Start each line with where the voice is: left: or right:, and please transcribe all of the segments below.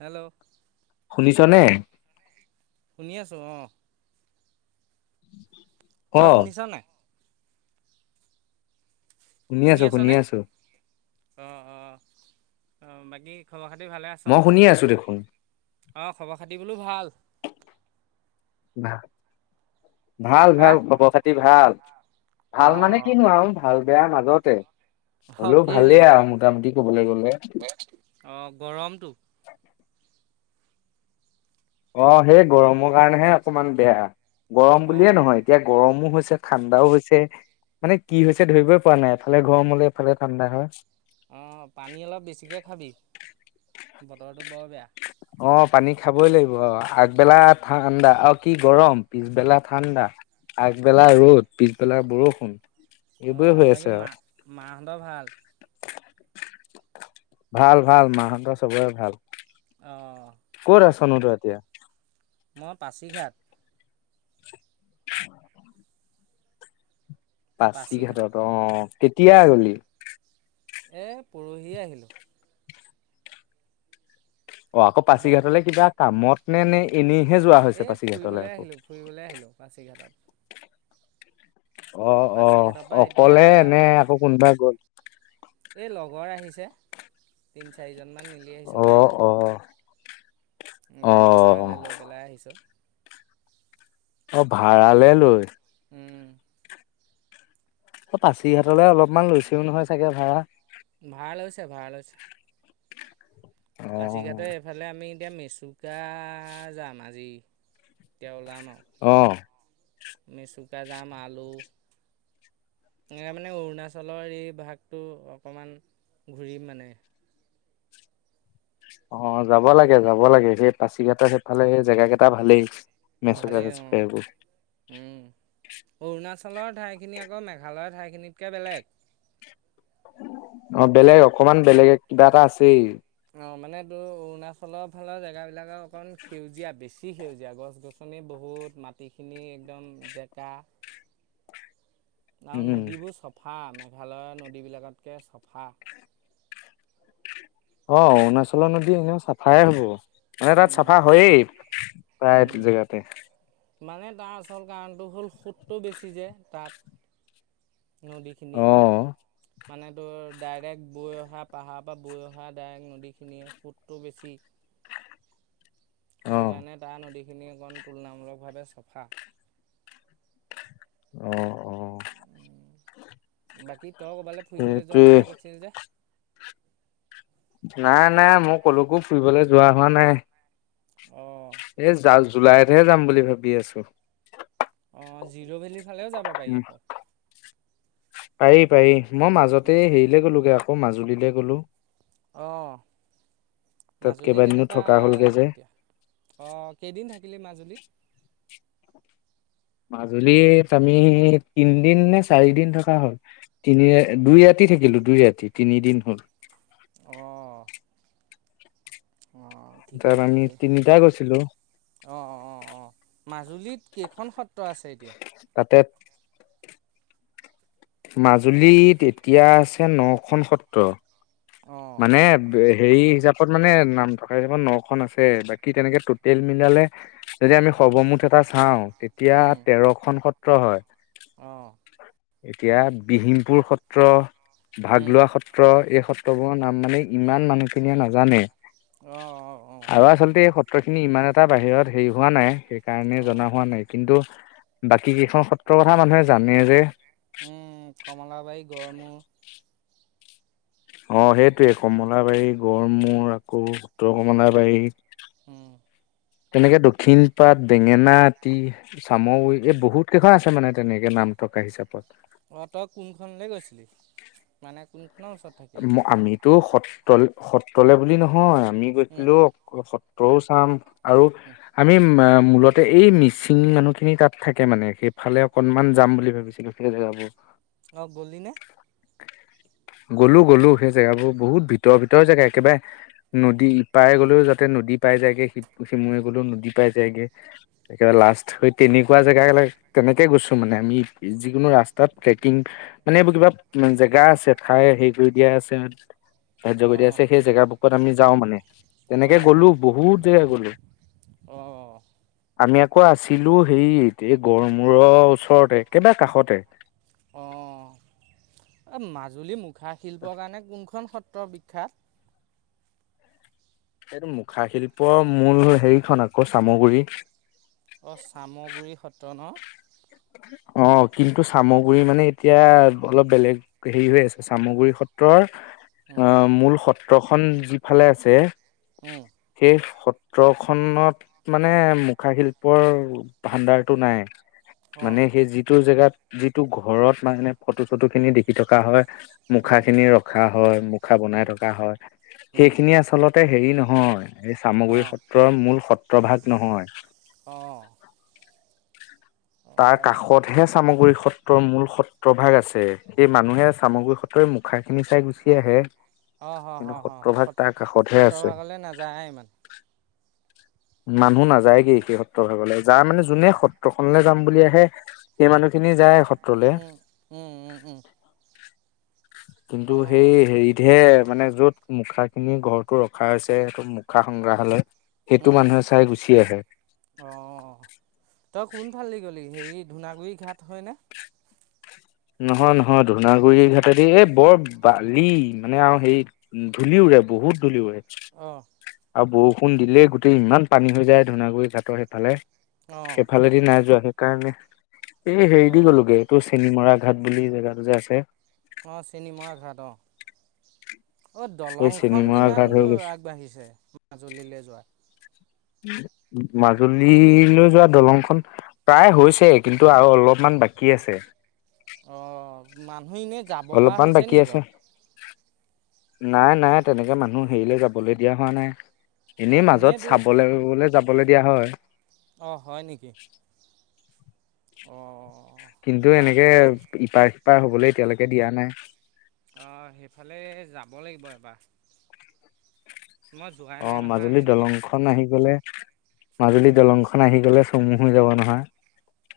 right: Hello.
left: শুনিছ নে?
right: শুনি আছো। অ'।
left: অ
right: তই শুনিছ নে? শুনি আছনে? অ' অ'। অ' বাকী খবৰ-খাতি? ভালে আছ?
left: মই শুনি আছো দেখোন।
right: অ' খবৰ-খাতি বোলো ভাল?
left: ভা ভাল
right: হা
left: ভাল। খবৰ-খাতি ভাল। ভাল মানে
right: অঁ
left: কিনো আৰু ভাল। বেয়াৰ মাজতে
right: অঁ
left: হ'লেও
right: কেলেই
left: ভালেই আৰু মোটামুটি ক'বলৈ গলে।
right: অঁ গৰমটো
left: অ' সেই গৰমৰ কাৰণেহে অকমান বেয়া। গৰম বুলিয়ে
right: অঁ
left: নহয়, এতিয়া গৰমো হৈছে, ঠাণ্ডাও হৈছে, মানে কি হৈছে ধৰিবই পৰা নাই! এফালে গৰম হ'লে এফালে ঠাণ্ডা হয়।
right: অ' পানী অলপ বেছিকৈ খাবি। বতৰটো বৰ বেয়া।
left: অ পানী খাবই লাগিব আৰু। আগবেলা ঠাণ্ডা আৰু কি গৰম। পিছবেলা ঠাণ্ডা, আগবেলা ৰ'দ, পিছবেলা বৰষুণ।
right: অ
left: এইবোৰে হৈ আছে
right: বাকী
left: আৰু।
right: মা, মাহঁতৰ ভাল?
left: ভাল ভাল, মাহঁতৰ চবৰে ভাল।
right: আহঁ।
left: চনটো এতিয়া?
right: মই পাছিঘাট।
left: অ [inaudible]
right: পাছিঘাট
left: পাচিঘাটত অ, কেতিয়া গলি?
right: এ পৰহিয়ে আহিলোঁ।
left: অ আকৌ
right: ব
left: পাচিঘাটলে কিবা কামত ম নে এনেই
right: এ ফুৰিবলৈ আহিলো ফুৰিবলৈ আহিলো পাছিঘাটত।
left: অ অ,
right: পাছিঘাটৰ পৰা এতিয়া
left: অকলে এনে আকৌ কোনবাই গ'ল?
right: এই লগৰ তিনি আহিছে চাৰি কেইজনমান মিলি আহিছো গাড়ী
left: অ'
right: লৈ।
left: অ'
right: গাড়ী
left: অ'
right: ভাড়ালৈ লৈ পেলাই আহিছ।
left: অ ভাড়ালে লৈ।
right: উম।
left: অ পাচিঘাটলে অলপমান লৈছেও নহয় চাগে ভাড়া।
right: ভাড়া লৈছে ভাড়া লৈছে। পাচিঘাটে
left: অ'
right: এইফালে আমি এতিয়া মেচুকা যাম আজি, এতিয়া ওলাম আৰু।
left: অহ।
right: আমি চুকা জাম আলু, এনেকৈ মানে অৰুণাচলৰ এই ভাগটো অকণমান ঘূৰিম মানে।
left: অ যাব লাগে যাব লাগে, সেই পাচিঘাটৰ সেইফালে সেই জেগা কেইটা ভালেই।
right: ভালেই
left: মেচজ
right: অঁ।
left: পেব।
right: উম। অৰুণাচলৰ ঠাইখিনি আকৌ মেঘালয়ৰ ঠাইখিনিতকে বেলেগ।
left: অ বেলেগ অকমান বেলেগে কিবা এটা আছেই।
right: অ মানে তোৰ অৰুণাচলৰ ফালৰ জেগাবিলাকৰ অকমান সেউজীয়া বেছি, সেউজীয়া গছ গছনি বহুত মাটিখিনি একদম জেকা আৰু
left: উম।
right: নদীবোৰ চফা আমে ভালৰ নদীবিলাকতকৈ চাফা।
left: অ অৰুণাচলৰ নদী এনেও চাফাই হব। মানে তাত
right: উম,
left: চাফা হয়েই, প্ৰায়
right: উম।
left: জেগাতে।
right: মানে তাৰ আচল কাৰণটো হ'ল সোতটো বেছি যে তাত। নদিখিনি
left: অ
right: মানেতো, ডাইৰেক্ট বৈ অহা পাহাৰৰ পৰা বৈ অহা ডাইৰেক্ট নদীখিনিয়ে সোতটো বেছি।
left: অ
right: সেইটো কাৰণে তাৰ নদী এইখন তুলনামুলকভাৱে চফা।
left: অ অ।
right: বাকী? তই ক'ৰবালে ফুৰিবলে যোৱাৰ
left: সেইটোৱে
right: কথা কৈছিল যে?
left: নাই নাই মোৰ কলকো ফুৰিবলে যোৱা হোৱা নাই।
right: অ',
left: হে যাম বুলি ভাবি আছো।
right: অঁ জিৰ' ভেলী সফালেও যাব পাৰি আক।
left: পৰি পাৰি। মই মাজতে
right: উম,
left: হেৰিলে গ'লোগে আও আকৌ মাজুলীলে গ'লো।
right: অ
left: তাত
right: মাজুলী
left: কেইবাদিনো
right: কেনেকুৱা
left: থকা হ'লগে যে
right: এতিয়া অ কেইদিন থাক থাকিলি মাজুলীত?
left: মাজুলীত আমি তিনদিন নে চাৰিদিন থকা হ'ল। তিনি দুই আতি থাকিলো। দুই ৰাতি তিনিদিন হ'ল।
right: অঁ। অঁ
left: তাত
right: ঠিকেই
left: আমি
right: ঠিকেই
left: তিনিটা গৈছিলো
right: অঁ অ অঁ অঁ। মাজুলীত কেইখন সত্ৰ আছে এতিয়া?
left: তাতে মাজুলীত এতিয়া আছে ন খন সত্ৰ।
right: অঁ
left: মানে হেৰি হিচাপত মানে নাম থকা হিচাপত ন খন আছে। বাকী তেনেকে টুটেল মিলালে যদি আমি সৰ্বমুঠ এটা চাওঁ তেতিয়া তেৰখন সত ট্ৰ হয়।
right: আহ।
left: এতিয়া বিহীমপুৰ সত্ৰ ভাগ
right: উম
left: লোৱা সত্ৰ এই উ্তৱৰ নাম মানে ইমান মানুহখিনিয়ে নাজানে।
right: অঁ অঁ অঁ
left: আৰু আচলতে স সত্ৰখিনি ইমান এটা বাহিৰত হেৰি হোৱা নাই। কাৰণে
right: অঁ
left: জনা হোৱা নাই কিন্তু বাকী কেইখন সত্ৰৰ কথা মানুহে জানে যে।
right: উম কমলাবাৰী, গড়মূৰ
left: অ সেইটোৱে কমলাবাৰী গড়মূৰ আকৌ উত্তৰ কমলাবাৰী
right: উম
left: তেনেকে দক্ষিণ পাট, বেঙেনা আটি চাম গুৰি এই বহুত কেইখন আছে মানে তেনেকে নাম থকা হিচাপত।
right: অঁ তই কোনখনলৈ গৈছিলি? মানে কোনখন
left: আমিতো স লে সত্ৰলে বুলি নহয় আমি
right: উম
left: গৈছিলো অকল স টৌচাম আৰু
right: উম
left: আমি মা মূলতে এই মিচিং মানুহখিনি তাত থাকে মানে সেইফালে অকনমান যাম বুলি ভাবিছিলো জেগাবোৰ
right: অ গলি নে
left: গ'লো গ'লো সেই জেগাবোৰ বহুত ভিতৰ ভিতৰ জেগা একেবাৰে নদী ইপাৰে গ'লেও যাতে নদী পাই যায়গে সি সিমূৰে গ'লেও নদী পাই যায়গে একেবাৰে লাষ্ট হৈ তেনেকুৱা জেগাবিলাক তেনেকে গৈছো মানে আমি যিকোনো ৰাস্তাত ট্ৰেকিং মানে এইবোৰ কিবা জেগা আছে ঠাই হেৰি কৰি দিয়া আছে ধাৰ্য কৰি দিয়া
right: অঁ
left: আছে সেই জেগা বুকত আমি যাওঁ মানে তেনেকে
right: অঁ হয়
left: গলো বহুত জেগা গলো
right: অঁ
left: আমি আকৌ আছিলো হেৰিত এই গড় মূৰৰ ওচৰতে একেবাযে কাষতে
right: অ এ মাজুলী মুখ মুখা শিল্পৰ কাৰণে কোনখন সত্ৰ সত্ৰ বিখ্যাত
left: এইটো মুখাশিল্পৰ মূল হেৰিখন আকৌ চামগুৰি
right: অঁ চামগুৰি সত্ৰ ন
left: অ কিন্তু চামগুৰি মানে এতিয়া অলপ বেলেগ হেৰি হৈ আছে চামগুৰি সত্ৰৰ অ মূল সত সত্ৰখন যিফালে আছে
right: অঁ
left: সেই সত ত্ৰ খনত মানে মুখা শিল্পৰ ভাণ্ডাৰটো নাই
right: অঁ
left: মানে সেই যিটো জেগাত যিটো ঘৰত মানে ফটো চটো খিনি দেখি থকা হয়
right: উম
left: মুখাখিনি ৰখা হয় মুখা বনাই
right: উম
left: থকা হয়
right: উম
left: সেইখিনি আচলতে হেৰি নহয় এই চামগুৰি
right: অঁ
left: সত্ৰৰ মূল সত্ৰ ত্ৰ ভাগ নহয়
right: অঁ
left: [inaudible] তাৰ প্ৰভাগ আছে সেই মানুহে চামগুৰি সত্ৰই মুখা খিনি চাই গুচি
right: অ',
left: আহে
right: অ', হ, হ,
left: কিন্তু
right: হ,
left: সত্ৰভাগ
right: সত
left: তাৰ কাষতহে আছে
right: সত্ৰভাগলৈ নাযায় ইমান
left: মানুহ নাযায়গে সেই সত্ৰৰ ভাগলে যাৰ মানে যোনে সত্ৰখনলে যাম বুলি আহে সেই মানুহখিনি যায় সত্ৰলে
right: উম, উম, উম, উম,
left: কিন্তু সেই
right: অ',
left: হেৰিতহে মানে য'ত মুখাখিনি ঘৰটো ৰখা হৈছে সেইটো মুখা সংগ্ৰাহালয় টো
right: উম, হম,
left: মানুহে চাই গুচি আহে
right: অ', তই কোন ফালি গলি হেৰি ধুনাগুৰি ঘাট হয়নে
left: নহয় নহয় ধুনাগুৰি ঘাটেদি এই বৰ বালি মানে আও হেৰি ধূলি উৰে বহুত ধূলি ওৰে
right: অহ
left: আৰু বৰষুণ দিলেই গোটেই ইমান পানী হৈ যায় ধুনাগুৰি ঘাটৰ সেইফালে
right: অ',
left: সেইফালেদি নাযোৱা সেই কাৰণে এ হেৰি দি
right: অ',
left: গ'লোগে তোৰ খেলি মৰা ঘাট বুলি জেগাটো যে আছে
right: অ', চিনেমৰা ঘাট অ', অ
left: এই
right: দলংখন
left: চেনিমৰা
right: কিমান
left: ঘাট হৈ
right: দূৰ
left: গৈছো
right: আগবাঢ়িছে মাজুলীলে যোৱা
left: মাজুলীলৈ যোৱা দলংখন প্ৰায় হৈছে কিন্তু আৰু অলপমান বাকী আছে
right: অ অকমান অ এনেই যাব পৰা
left: অলপমান
right: হৈছে
left: বাকী
right: নি
left: আছে
right: বাৰু
left: নাই নাই তেনেকে মানুহ হেৰিলৈ যাবলৈ দিয়া হোৱা নাই এনেই
right: অ',
left: মাজত
right: এনেইতো
left: চাবলেগে কে যাব চাবলে দিয়া হয়
right: অঁ হয় নেকি অ
left: কিন্তু
right: মাজ
left: এনেকে
right: সেই
left: ইপাৰ সিপাৰ হবলে এতিয়ালৈকে দিয়া নাই
right: আহ সেইফালে যাব লাগিব এবাৰ মই যোৱাই
left: অ
right: নাই নহয়
left: মাজুলী
right: আজিলৈকে
left: দলং খন আহি গলে উ মাজুলী দলংখন আহি গলে চমু হৈ যাব নহয়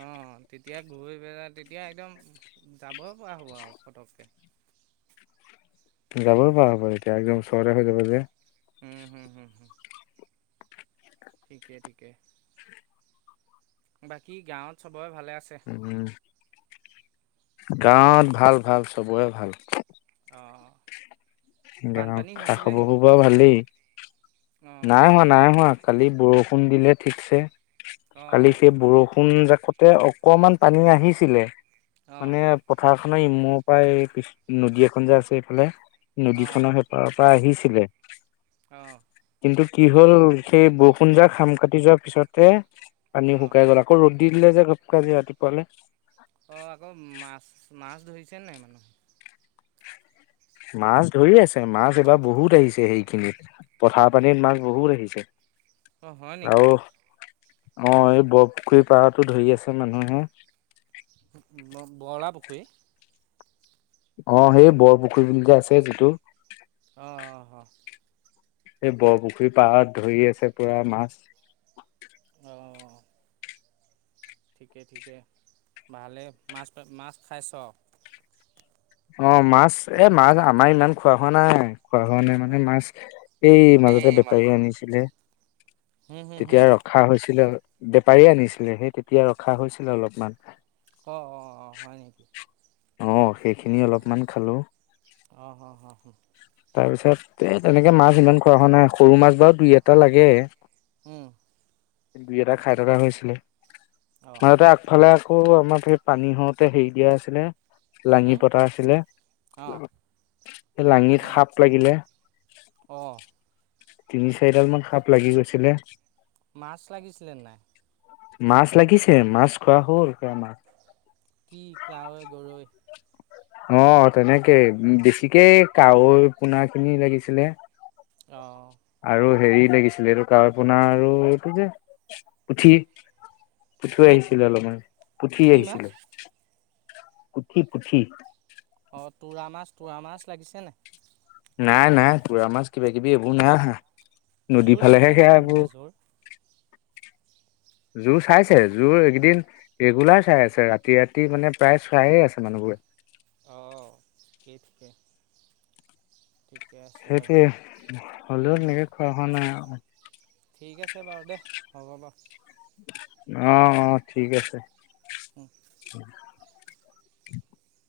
right: অহ তেতিয়া ঘূৰি পেলাই তেতিয়া একদম যাব পৰা হ'ব আও পতককে
left: যাবই পৱা হ'ব এতিয়া একদম ওচৰতে হৈ যাব যে
right: উম হম হম হ ঠিকে ঠিকে বাকী গাঁৱত চব বৰ ভালে আছে
left: উম গাঁৱত ভাল ভাল চবৰে ভাল
right: অঁ
left: গাঁৱৰ
right: বানপানী
left: খা
right: হৈছিলে নেকি
left: খবৰবোৰ বাও ভালেই
right: অঁ
left: নাই হোৱা নাই হোৱা কালি বৰষুণ দিলে ঠিকছে কালি
right: অঁ
left: সেই বৰষুণ জাক তে অকমান পানী আহিছিলে
right: অঁ
left: মানে পথাৰ এ ই মৰ পৰা নদী এখন যে আছে এইফালে নদীখনৰ হেপাৰৰ পৰা আহিছে ছিলে
right: আহ
left: কি হ'ল সেই বৰষুণজাক খাম কাটি যোৱাৰ পিছতে পানী
right: অঁ
left: শুকাই গ'ল আকৌ ৰদ দি দিলে যে গপকে আজি ৰাতিপুৱালে
right: অঁ আকৌ মাছ মাছ ধৰিছে নাই মানে
left: মাছ ধৰি আছে মাছ এবাৰ বহুত আহিছে সেইখিনিত পথাৰ পানীত মাছ বহুত আহিছে
right: অ হয় নেকি
left: আৰু অ এই বৰপুখুৰী পাৰতো ধৰি আছে মানুহে
right: ব বৰলা পুখুৰী
left: অ সেই বৰপুখুৰী বিল যে আছে যিটো
right: অঁ অ অ
left: এই বৰপুখুৰী পাৰত ধৰি আছে পুৰা মাছ
right: অ ঠিকে ঠিকে ভালে মাছ মাছ খাইছ
left: অ মাছ এ মাছ আমাৰ ইমান খোৱা হোৱা নাই খোৱা হোৱা নাই মানে
right: অঁ
left: মাছ এই মাজতে
right: এই মাজত
left: বেপাৰীয়ে আনিছিলে
right: হুম হুম হুম
left: তেতিয়া ৰখা হৈছিলে বেপাৰী আনিছিলে সেই তেতিয়া ৰখা হৈছিলে অলপমান
right: অ অ অ হয় নেকি
left: আহ সেইখিনি
right: অঁ
left: অলপমান খালো
right: অঁ অঁ অঁ অঁ
left: তাৰ পিছত এ তেনেকে মাছ ইমান খোৱা হোৱা নাই সৰু মাছ বাৰু দুই এটা লাগে
right: উম
left: দুই এটা খাই থকা হৈছিলে
right: অঁ
left: মতে আগফালে আক আমাৰ পানী হওঁতে হেৰি দিয়া আছিলে লাঙি পতা আছিলে
right: অঁ
left: সেই লাঙিত
right: লা
left: সাপ লাগিলে
right: অঁ
left: তিনি চাৰিডাল মান সাপ লাগি গৈছিলে
right: মাছ লাগিছিলে নাই
left: মাছ লাগিছে মাছ খোৱা হ'ল খ মাছ
right: কি কাৱৈ গৰৈ
left: অ তেনেকে বেছিকে কাৱৈ পোনা খিনি লাগিছিলে
right: অ
left: আৰু হেৰি লাগিছিলে এইটো ক পোনাাৰ আৰু এইটো যে উঠি পুঠি আহিছিলে অলপমান পুঠি
right: কি মাছ
left: আহিছিলে পুঠি পুঠি
right: অঁ তোৰা মাছ তোৰা মাছ লাগিছে নাই
left: নাই নাই তোৰা মাছ কিবাাকিবি এইবোৰ নাই অহা নদীৰ
right: জোৰ
left: ফালেহে
right: চাইছে নাই মানুহে জোৰ
left: সেয়াবোৰ জোৰ চাইছে জোৰ এইকেইদিন ৰেগুলাৰ চাই আছে ৰাতি ৰাতি মানে প্ৰায় চাইে আছে মানুহবোৰে
right: অঁ ঠিক আছে বাৰু
left: সেইটোোৱে হ'লেও
right: উম
left: সেনেকে খোৱা হোৱা নাই।
right: ঠিক আছে বাৰু দে হ'ব বাৰু
left: অ অ ঠিক আছে [inaudible] [inaudible]